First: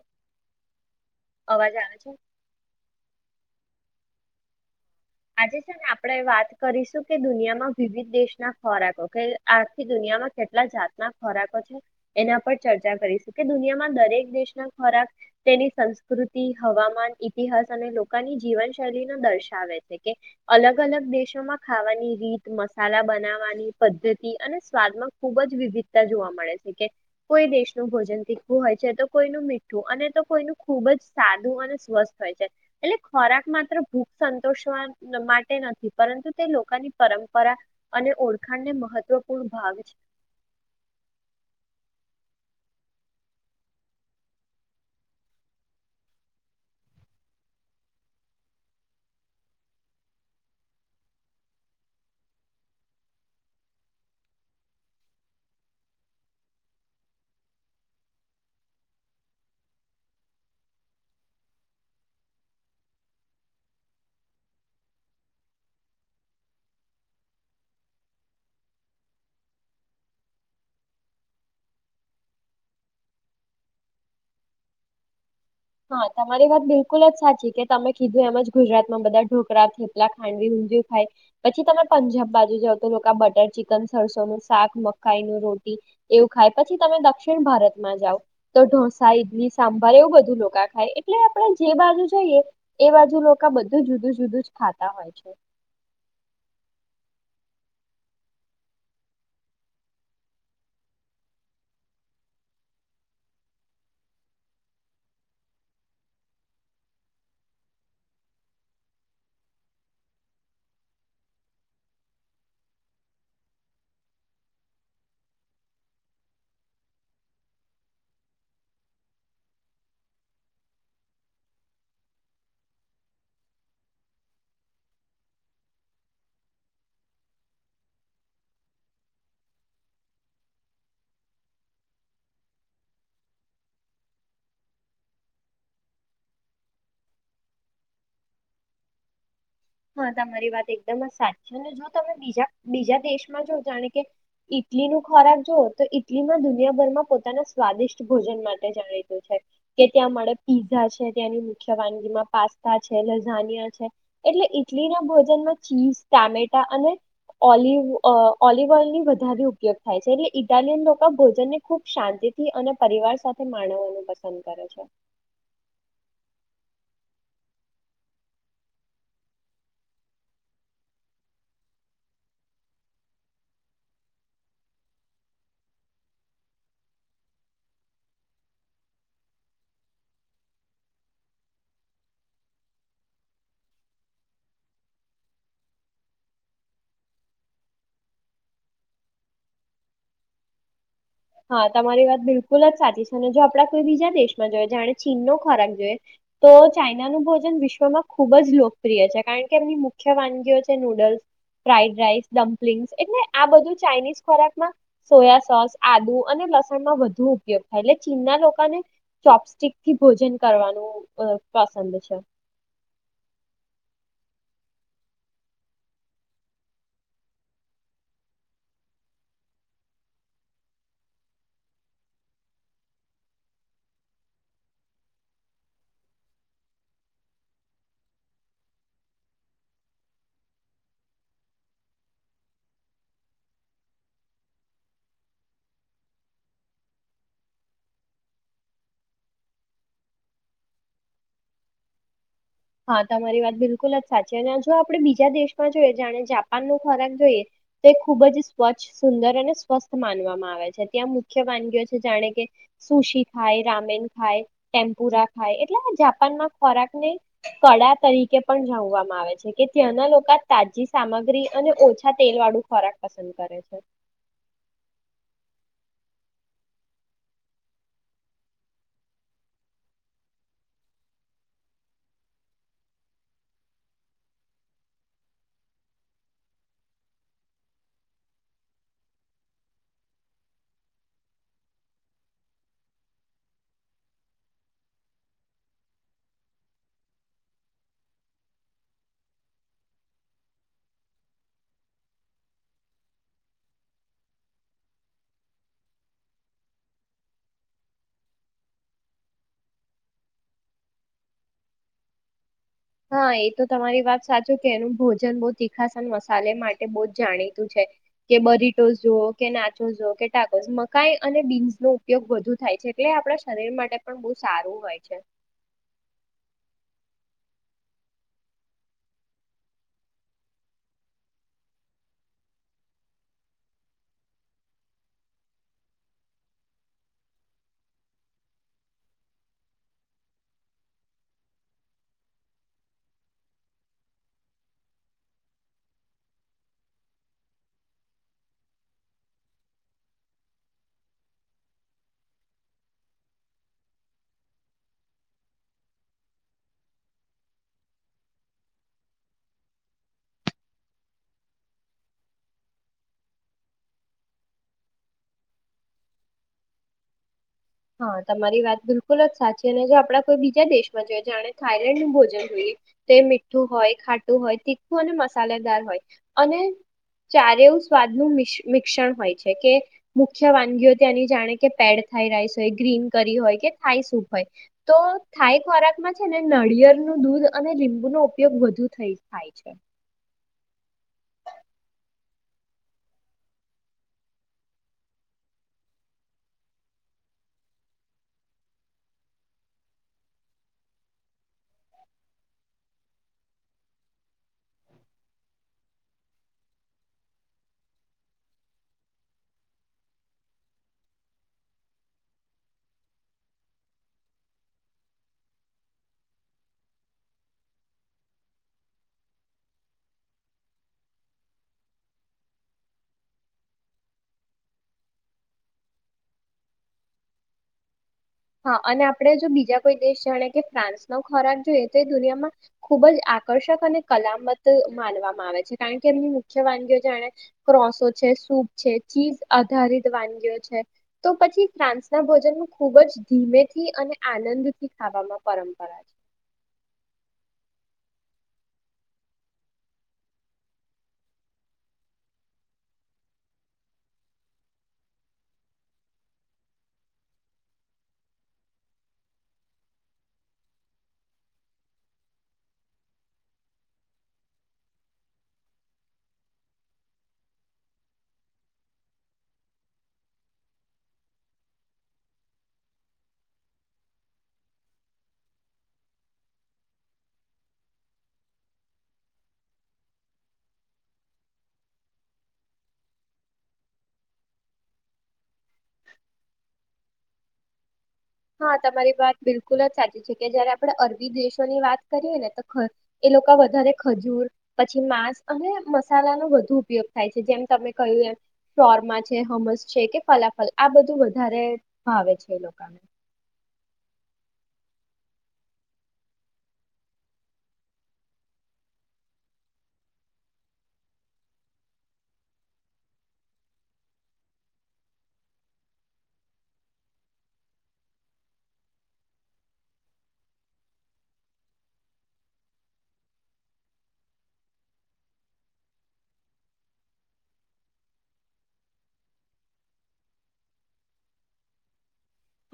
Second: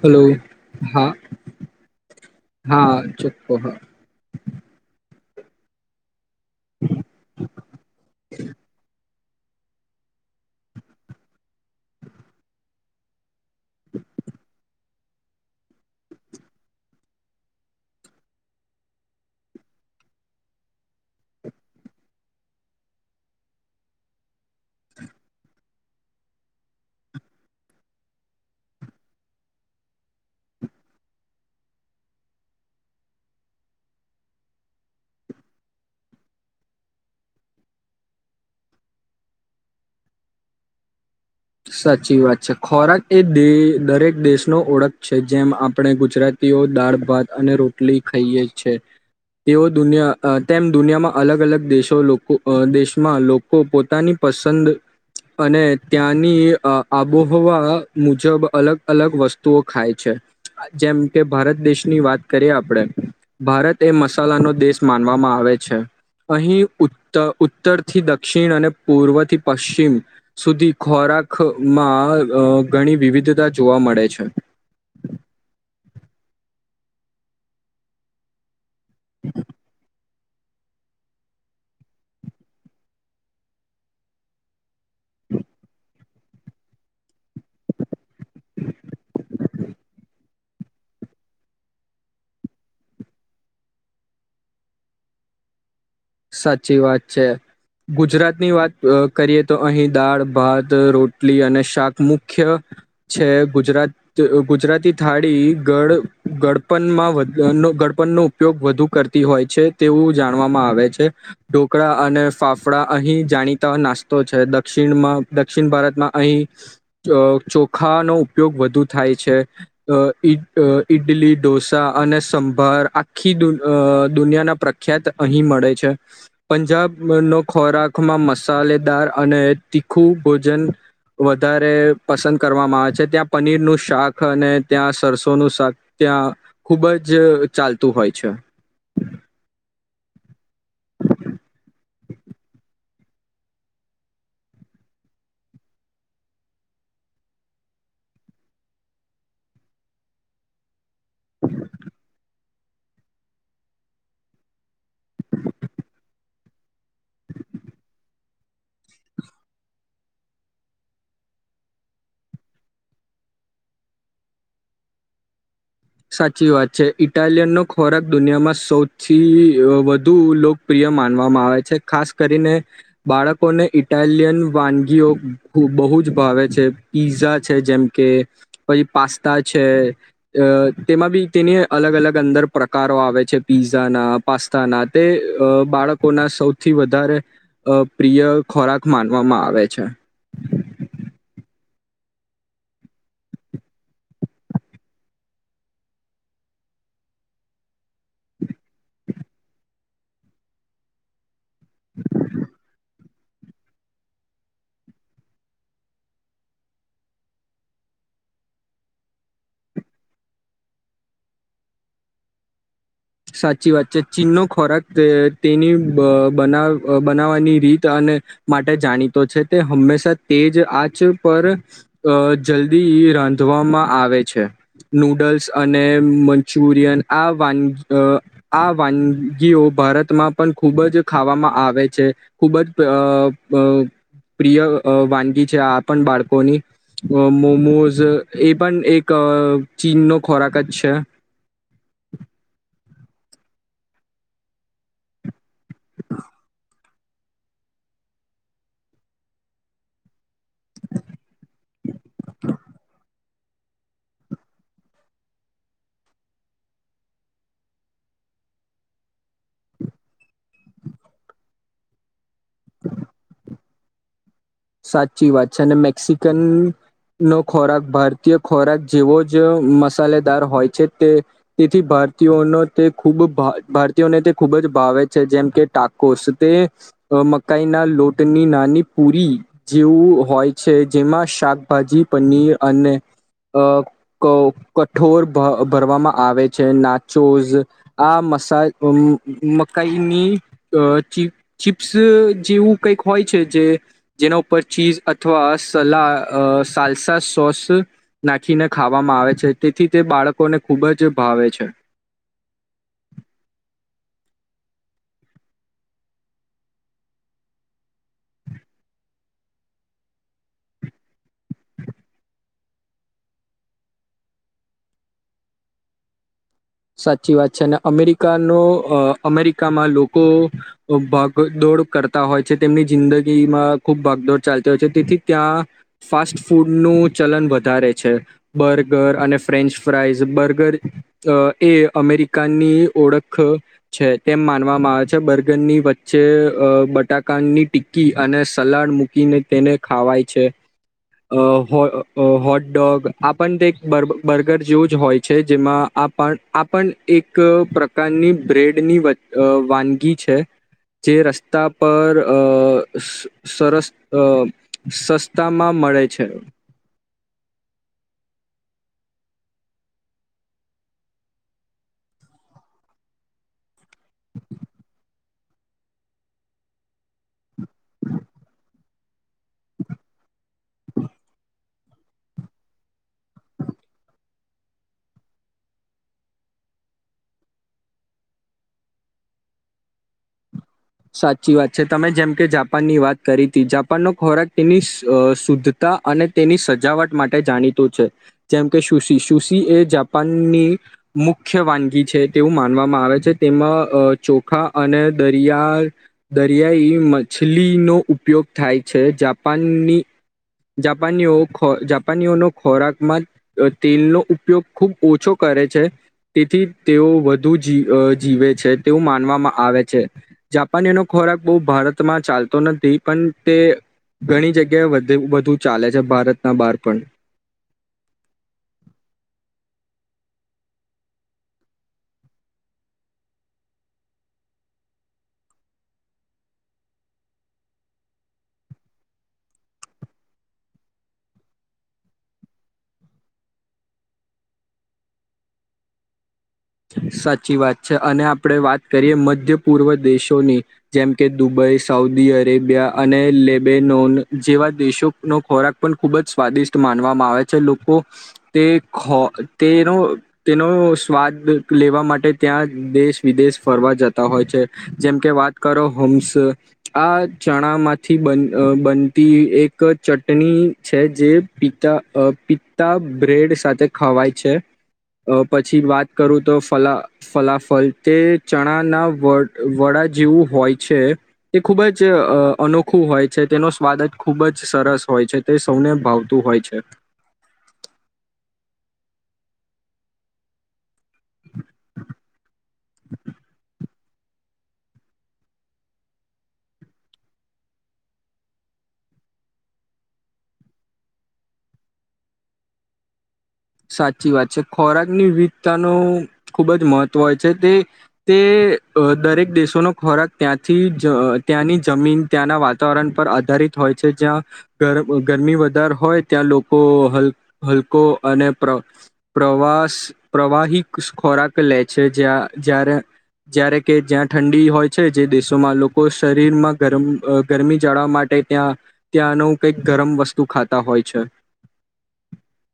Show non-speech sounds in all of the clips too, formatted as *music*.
Hello હા અવાજ આવે છે હા ચપો હા. આજે છેને આપણેે વાત કરીશું કે દુનિયામાં વિવિધ દેશના ખોરાકો કે આજથી દુનિયામાં કેટલા જાતના ખોરાકો છે એના પર ચર્ચા કરીશું, કે દુનિયામાં દરેક દેશ ના ખોરાક તેની સંસ્કૃતિ હવામાન ઈતિહાસ અને લોકોની જીવનશૈલી ન દર્શાવે છે. કે અલગ અલગ દેશોમાં ખાવાની રીત મસાલા બનાવવાની પદ્ધતિ અને સ્વાદમાં ખુબ જ વિવિધતા જોવા મળે છે કે કોઈ દેશનું ભોજન તીખવું હોય છે, તો કોઈનું મીઠું, અને તો કોઈનું ખુબ જ સાદું અને સ્વસ્થ હોય છે એટલે ખોરાક માત્ર ભૂખ સંતષવા માટે નથી પરંતુ તે લોકોની પરંપરા અને ઓળખાણને મહત્વપૂર્ણ ભાગ છે. સાચી વાત છે ખોરાક એ દ દરેક દેશનો ઓળખ છે, જેમ આપણે ગુજરાતીઓ દાળ ભાત અને રોટલી ખાઈએ છે, તેઓ દુનિયા તેમ દુનિયામાં અલગ અલગ દેશો લોકો દેશમાં લોકો પોતાની પસંદ અને. ત્યાંની આબોહવા મુજબ અલગ અલગ વસ્તુઓ ખાય છે, જેમ કે ભારત દેશની વાત કરીએ આપણે ભારત એ મસાલાનો દેશ માનવામાં આવે છે. અહીં ઉત્ત ઉત્તરથી-દક્ષિણ અને પૂર્વથી-પશ્ચિમ સુધી. ખોરાકમાં ઘણી વિવિધતા જોવા મળે છે. હા તમારી વાત બિલકુલ જ સાચી કે તમે કીધું એમજ. ગુજરાત માં બધા ઢોકળા, થાપલા ખાંડવી, ઊંધિયું ખાય પછી તમે પંજાબ બાજુ જાવ તો લોકો બટર ચિકન, સરસો નું શાક, મકાઈ નું રોટી એવું ખાય પછી તમે દક્ષિણ ભારતમાં જાવ તો ઢોસા, ઈડલી, સાંભાર એવું બધું ખાય ય એટલે આપણે જે બાજુ જોઈએ એ બાજુ લોકો બધું જુદું-જુદું જ ખાતા હોય છે. સાચી વાત છે, ગુજરાતની વાત કરીએ તો અહીં દાળ ભાત રોટલી અને શાક મુખ્ય છે, ગુજરાત ગુજરાતી થાળી ગળ ગડપનમાં ગડપણનો ઉપયોગ વધુ કરતી હોય છે તેવું જાણવામાં આવે છે. એ ઢોકળા અને ફાફડા અહીં જાણીતા નાસ્તો છે, દક્ષિણમાં દક્ષિણ ભારતમાં અહીં ચો ચોખાનો ઉપયોગ વધુ થાય છે અ ઈ અ ઈડલી, ઢોસા અને સંભાર આખી દુનિયાના પ્રખ્યાત અહીં મળે છે. પંજાબનો ખોરાકમાં મસાલેદાર અને તીખું ભોજન વધારે પસંદ કરવામાં આવે છે, ત્યાં પનીરનું શાક અને ત્યાં સરસોનું શાક ત્યાં ખૂબ જ ચાલતું હોય છે. હા તમારી વાત એકદમ જ સાચ ને જો તમે બીજા બીજા દેશમાં જો જાણે કે ઈટલી નો ખોરાક જોઓ તો ઈટલીમાં દુનિયાભરમાં પોતાના સ્વાદિષ્ટ ભોજન માટે જાણીતું છે, કે ત્યાં મળે પીઝા છે, ત્યાંની મુખ્ય વાનગીમાં પાસ્તા છે, લઝાનિયા છે. એટલે ઇટલીના ભોજનમાં ચીઝ, ટામેટા અને ઓલિવ ઓલિવ ઓઇલની વધારે ઉપયોગ થાય છે એટલે ઇટાલિયન લોકો ભોજનને ખુબ શાંતિથી અને પરિવાર સાથે માણવવાનું પસંદ કરે છે. સાચી વાત છે ઇટાલિયનનો ખોરાક દુનિયામાં સૌથી વધુ લોકપ્રિય માનવામાં આવે છે, ખાસ કરીને બાળકોને ઇટાલિયન વાનગીઓ બહુ જ ભાવે છે પીઝા છે જેમ કે પછી પાસ્તા છે અ તેમાં બી તેની અલગ અલગ અંદર પ્રકારો આવે છે પીઝાના, પાસ્તાના તે બાળકોના સૌથી વધારે પ્રિય ખોરાક માનવામાં આવે છે. હા તમારી વાત બિલકુલ જ સાચી છે અને જો આપડા કોઈ બીજા દેશમાં જોઈએ જાણે ચીનનો ખોરાક જોઈએ, તો ચાઈનાનું ભોજન વિશ્વમાં ખુબ જ લોકપ્રિય છે કારણ કે એમની મુખ્ય વાનગીઓ છે નૂડલ્સ ફ્રાઈડ રાઈસ, ડમ્પ્લિંગસ એટલે આ બધું ચાઇનીઝ ખોરાકમાં સોયા સોસ આદુ અને લસણનો વધુ ઉપયોગ થાય એટલે ચીનના લોકોને ચોપસ્ટિકથી ભોજન કરવાનું પસંદ છે. સાચી વાત છે ચીનનો ખોરાક તેની બનાવ બનાવવાની રીત અને માટે જાણીતો છે, તે હંમેશા તેજ આચ પર અ જલ્દી રાંધવામાં આવે છે નૂડલ્સ અને મંચુરિયન આ વાન અ આ વાનગીઓ ભારતમાં પણ ખૂબ જ ખાવામાં આવે છે ખૂબ જ પ્ર પ પ્રિય વાનગી છે, આ પણ બાળકોની મોમોઝ એ પણ એક ચીનનો ખોરાક જ છે. હા તમારી વાત બિલકુલ જ સાચી અને જો આપડે બીજા દેશમાં જોઈ જાણે જાપાન નો ખોરાક જોઈએ, તો એ ખુબ જ સ્વચ્છ, સુંદર અને સ્વસ્થ માનવામાં આવે છે ત્યાં મુખ્ય વાનગીઓ છે જાણે કે સુશી ખાય, રામેન ખાય, ટેમ્પુરા ખાય એટલે જાપાનમાં ખોરાકને કળા તરીકે પણ જાણવામાં આવે છે કે ત્યાંના લોકો તાજી સામગ્રી અને ઓછા તેલ વાળું ખોરાક પસંદ કરે છે. સાચી વાત છે ને મેક્સિકન નો ખોરાક ભારતીય ખોરાક જેવો જ મસાલેદાર હોય છે, તે તેથી ભારતીયોનો તે ખૂબ ભારતીયોને તે ખૂબ જ ભાવે છે જેમ કે ટાકોસ તે મકાઈના લોટની નાની પૂરી. જેવું હોય છે જેમાં શાકભાજી, પનીર અને અ કઠોર ધરવામાં આવે છે, નાચોઝ આ મસા મકાઈની ચીપ્સ જેવું કઈક હોય છે જે જેના ઉપર ચીઝ અથવા સલા સાલસા સોસ નાખીને ખાવામાં આવે છે તેથી તે બાળકોને ખૂબ જ ભાવે છે. હા એ તો તમારી વાત સાચું કે એનું ભોજન બઉ તીખાસન મસાલે માટે બવ જ જાણીતું છે કે બરીટો જો કે નાચો જો કે ટાકો મકાઈ અને બીન્સનો ઉપયોગ વધુ થાય છે એટલે આપડા શરીર માટે પણ બહુ સારું હોય છે. સાચી વાત છે અને અમેરિકાનો અમેરિકામાં લોકો ભાગદોડ કરતા હોય છે તેમની જિંદગીમાં ખૂબ ભાગદોડ ચાલતી હોય છે તેથી ત્યાં ફાસ્ટ ફૂડનું ચલન વધારે છે બર્ગર અને ફ્રેન્ચ ફ્રાઇઝ બર્ગર એ અમેરિકાની ઓળખ છે તેમ માનવામાં આવે છે બર્ગરની વચ્ચે અ બટાકાની ટિક્કી અને સલાડ મૂકીને તેને ખાવાય છે અ હોટડોગ આ પણ તે બ બર્ગર જેવું જ હોય છે જેમાં આ પણ આ પણ એક પ્રકારની બ્રેડની વ અ વાનગી છે જે રસ્તા પર અ સરસ અ સસ્તામાં મળે છે. હા તમારી વાત બિલકુલ જ સાચી ને જો આપડા કોઈ બીજા દેશમાં જોઈ જાણે થાઈલેન્ડ નું ભોજન જોઈએ તો મીઠું હોય ખાટું હોય તીખું અને મસ સાલેદાર હોય અને ચારેય સ્વાદ નું મિસ મિક્સન હોય છે કે મુખ્ય વાનગીઓ ત્યાંની જાણે કે પેડ થાય રહી. ગ્રીન કરી હોય કે થાય સૂપ હોય તો થાઈ ખોરાકમાં છે ને નળિયળનું દૂધ અને લીંબુનો ઉપયોગ વધુ થઈ થાય છે. સાચી વાત છે તમે જેમ કે જાપાનની વાત કરી તી જાપાનનો ખોરાક તેની શુદ્ધતા અને તેની સજાવટ માટે જાણીતો છે જેમકે સુશી સુશી એ જાપાનની મુખ્ય વાનગી છે તેવું માનવામાં આવે છે તેમાં અ ચોખા અને દરિયા આ દરિયાઈ મછલીનો ઉપયોગ થાય છે જાપાનની જાપાનીઓ ખો જાપાનીઓનો ખોરાકમાં તેલનો ઉપયોગ ખૂબ ઓછો કરે છે તેથી તેઓ વધુ જ જીવે છે તેવું માનવામાં આવે છે. જાપાનીનો ખોરાક બઉ ભારતમાં ચાલતો નથી પણ તે ઘણી જગ્યાએ વધુ વધુ ચાલે છે ભારતના બહાર પણ. હા અને આપણે જો બીજા કોઈ દેશ જાણે કે ફ્રાન્સ નો ખોરાક જોઈએ તો એ દુનિયામાં ખુબ જ આકર્ષક અને કલામત માનવામાં આવે છે કારણ કે એમની મુખ્ય વાનગીઓ જાણે ક્રોસો છે સૂપ છે ચીઝ આધારિત વાનગીઓ છે તો પછી ફ્રાન્સ ના ભોજન નું ખુબ જ ધીમેથી અને આનંદથી ખાવામાં પરંપરા છે. સાચી વાત છે અને આપડે વાત કરીએ મધ્ય પૂર્વ દેશોની જેમ કે દુબઈ સાઉદી અરેબિયા અને લેબેનોન જેવા દેશોનો ખોરાક પણ ખૂબ જ સ્વાદિષ્ટ માનવામાં આવે છે લોકો તે ખો તેનો તેનો સ્વાદ લેવા માટે ત્યાં દેશ વિદેશ ફરવા જતા હોય છે જેમકે વાત કરો હમ્સ આ ચણામાંથી બન બનતી એક ચટણી છે જે પિત્તા પિત્તા બ્રેડ સાથે ખવાય છે પછી વાત કરું તો ફલા ફલાફલ તે ચણાના વ વડા જેવું હોય છે તે ખૂબ જ અનોખું હોય છે તેનો સ્વાદ જ ખૂબ જ સરસ હોય છે તે સૌને ભાવતું હોય છે. હા તમારી વાત બિલકુલ જ સાચી છે કે જયારે આપડે અરબી દેશોની વાત કરીએ ને તો એ લોકો વધારે ખજૂર પછી માંસ અને મસાલાનો વધુ ઉપયોગ થાય છે જેમ તમે કહ્યું એમ શોરમા છે હમસ છે કે ફલાફલ આ બધું વધારે ભાવે છે એ લોકોને. સાચી વાત છે ખોરાકની વિવિધતાનું ખૂબ જ મહત્ત્વ હોય છે તે તે દરેક દેશોનો ખોરાક ત્યાંથી જ ત્યાંની જમીન ત્યાંના વાતાવરણ પર આધારિત હોય છે જ્યાં ગર ગરમી વધાર હોય ત્યાં લોકો હલ હલકો અને પ્ર પ્રવાસ પ્રવાહી ખોરાક લે છે જ્યાં જ્યારે જ્યારે કે જ્યાં ઠંડી હોય છે જે દેશોમાં લોકો શરીરમાં ગરમ ગરમી જળાવ માટે ત્યાં ત્યાંનું કંઈક ગરમ વસ્તુ ખાતા હોય છે.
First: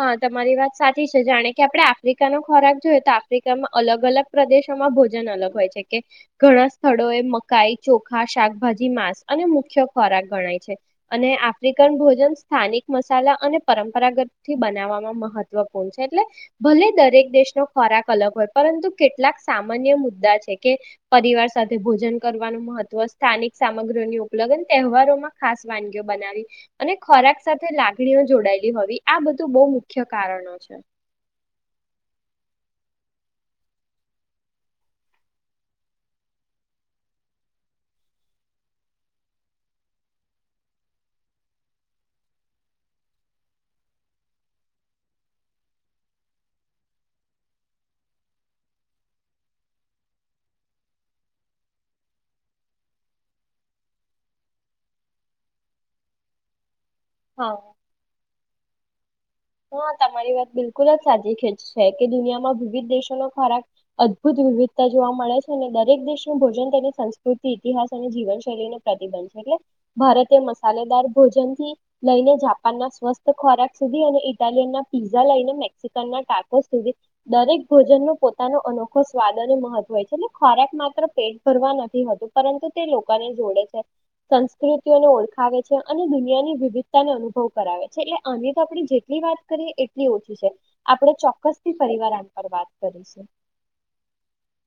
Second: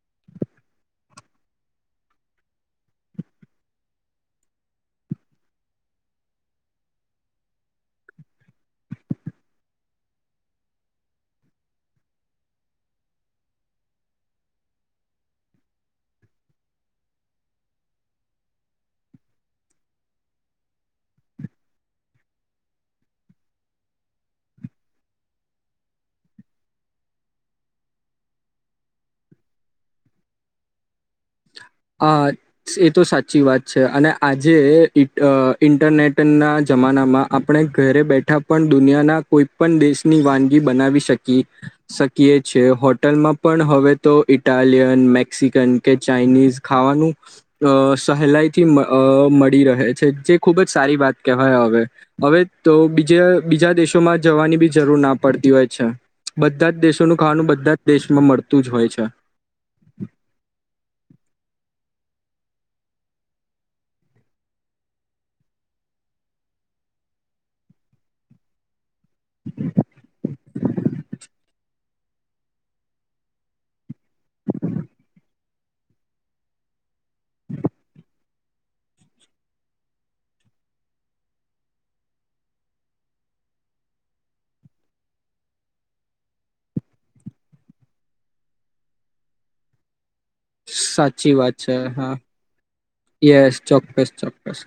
હા તમારી વાત સાચી છે જાણે કે આપડે આફ્રિકાનો ખોરાક જોઈએ તો આફ્રિકામાં અલગ-અલગ પ્રદેશોમાં ભોજન અલગ હોય છે. કે ઘણા સ્થળો એ મકાઈ ચોખા શાકભાજી માંસ અને મુખ્ય ખોરાક ગણાય છે. અને આફ્રિકન ભોજન સ્થાનિક મસાલા અને પરંપરાગત થી બનાવવામાં મહત્વપૂર્ણ છે એટલે ભલે દરેક દેશનો ખોરાક અલગ હોય પરંતુ કેટલાક સામાન્ય મુદ્દા છે કે પરિવાર સાથે ભોજન કરવાનું મહત્વ સ્થાનિક સામગ્રીઓની ઉપલગ્ન તહેવારોમાં ખાસ વાનગીઓ બનાવી અને ખોરાક સાથે લાગણીઓ જોડાયેલી હોવી આ બધું બઉ મુખ્ય કારણો છે. આ એ તો સાચી વાત છે અને આજે ઇન્ટ ઇન્ટરનેટના જમાનામાં આપણે ઘરે બેઠા પણ દુનિયાના કોઈ પણ દેશની વાનગી બનાવી શકી શકીએ છે હોટલમાં પણ હવે તો ઇટાલિયન મેક્સિકન કે ચાાઈનીઝ ખાવાનું અ સહેલાઈથી અ મળી રહે છે જે ખૂબ જ સારી વાત કહેવાય હવે હવે તો બીજ બીજા દેશોમાં જવાની બી જરૂર ના પડતી હોય છે બધા જ દેશ નું ખાવાનું હા બધા જ દેશમાં મળતું જ હોય છે. *inaudible* હા તમારી વાત બિલકુલ જ સાચી ખેલ કે દુનિયામાં વિવિધ દેશો નો ખોરાક અદભુત વિવિધતા જોવા મળે છે અને દરેક દેશનું ભોજન તેની સંસ્કૃતિ ઇતિહાસ અને જીવનશૈલીને પ્રતિબંધ છે. એટલે ભારતીય મસા મલેદાર ભોજન થી લઈને જાપાન ના સ્વસ્થ ખોરાક સુધી અને ઇટાલિય ના પીઝા લઈને મેક્સિકન ના ટાકો સુધી દરેક ભોજનનો પો પોતાનો અનોખો સ્વાદ અને મહત્વ હો છે એટલે ખોરાક માત્ર પેટ ભરવા નથી હોતું પરંતુ તે લોકોને જોડે છે સંસ્કૃતિઓને ઓળખાવે છે અને દુનિયાની વિવિધતાને અનુભવ કરાવે છે એટલે આને તો આપ જે ની વાત કરીએ ઓછી છે. આપણે સાચી વાત ચોક્કસથી છે હા ફરરીવાર આના પર વાત કરીશું. યસ ચોક્કસ, ચોક્કસ.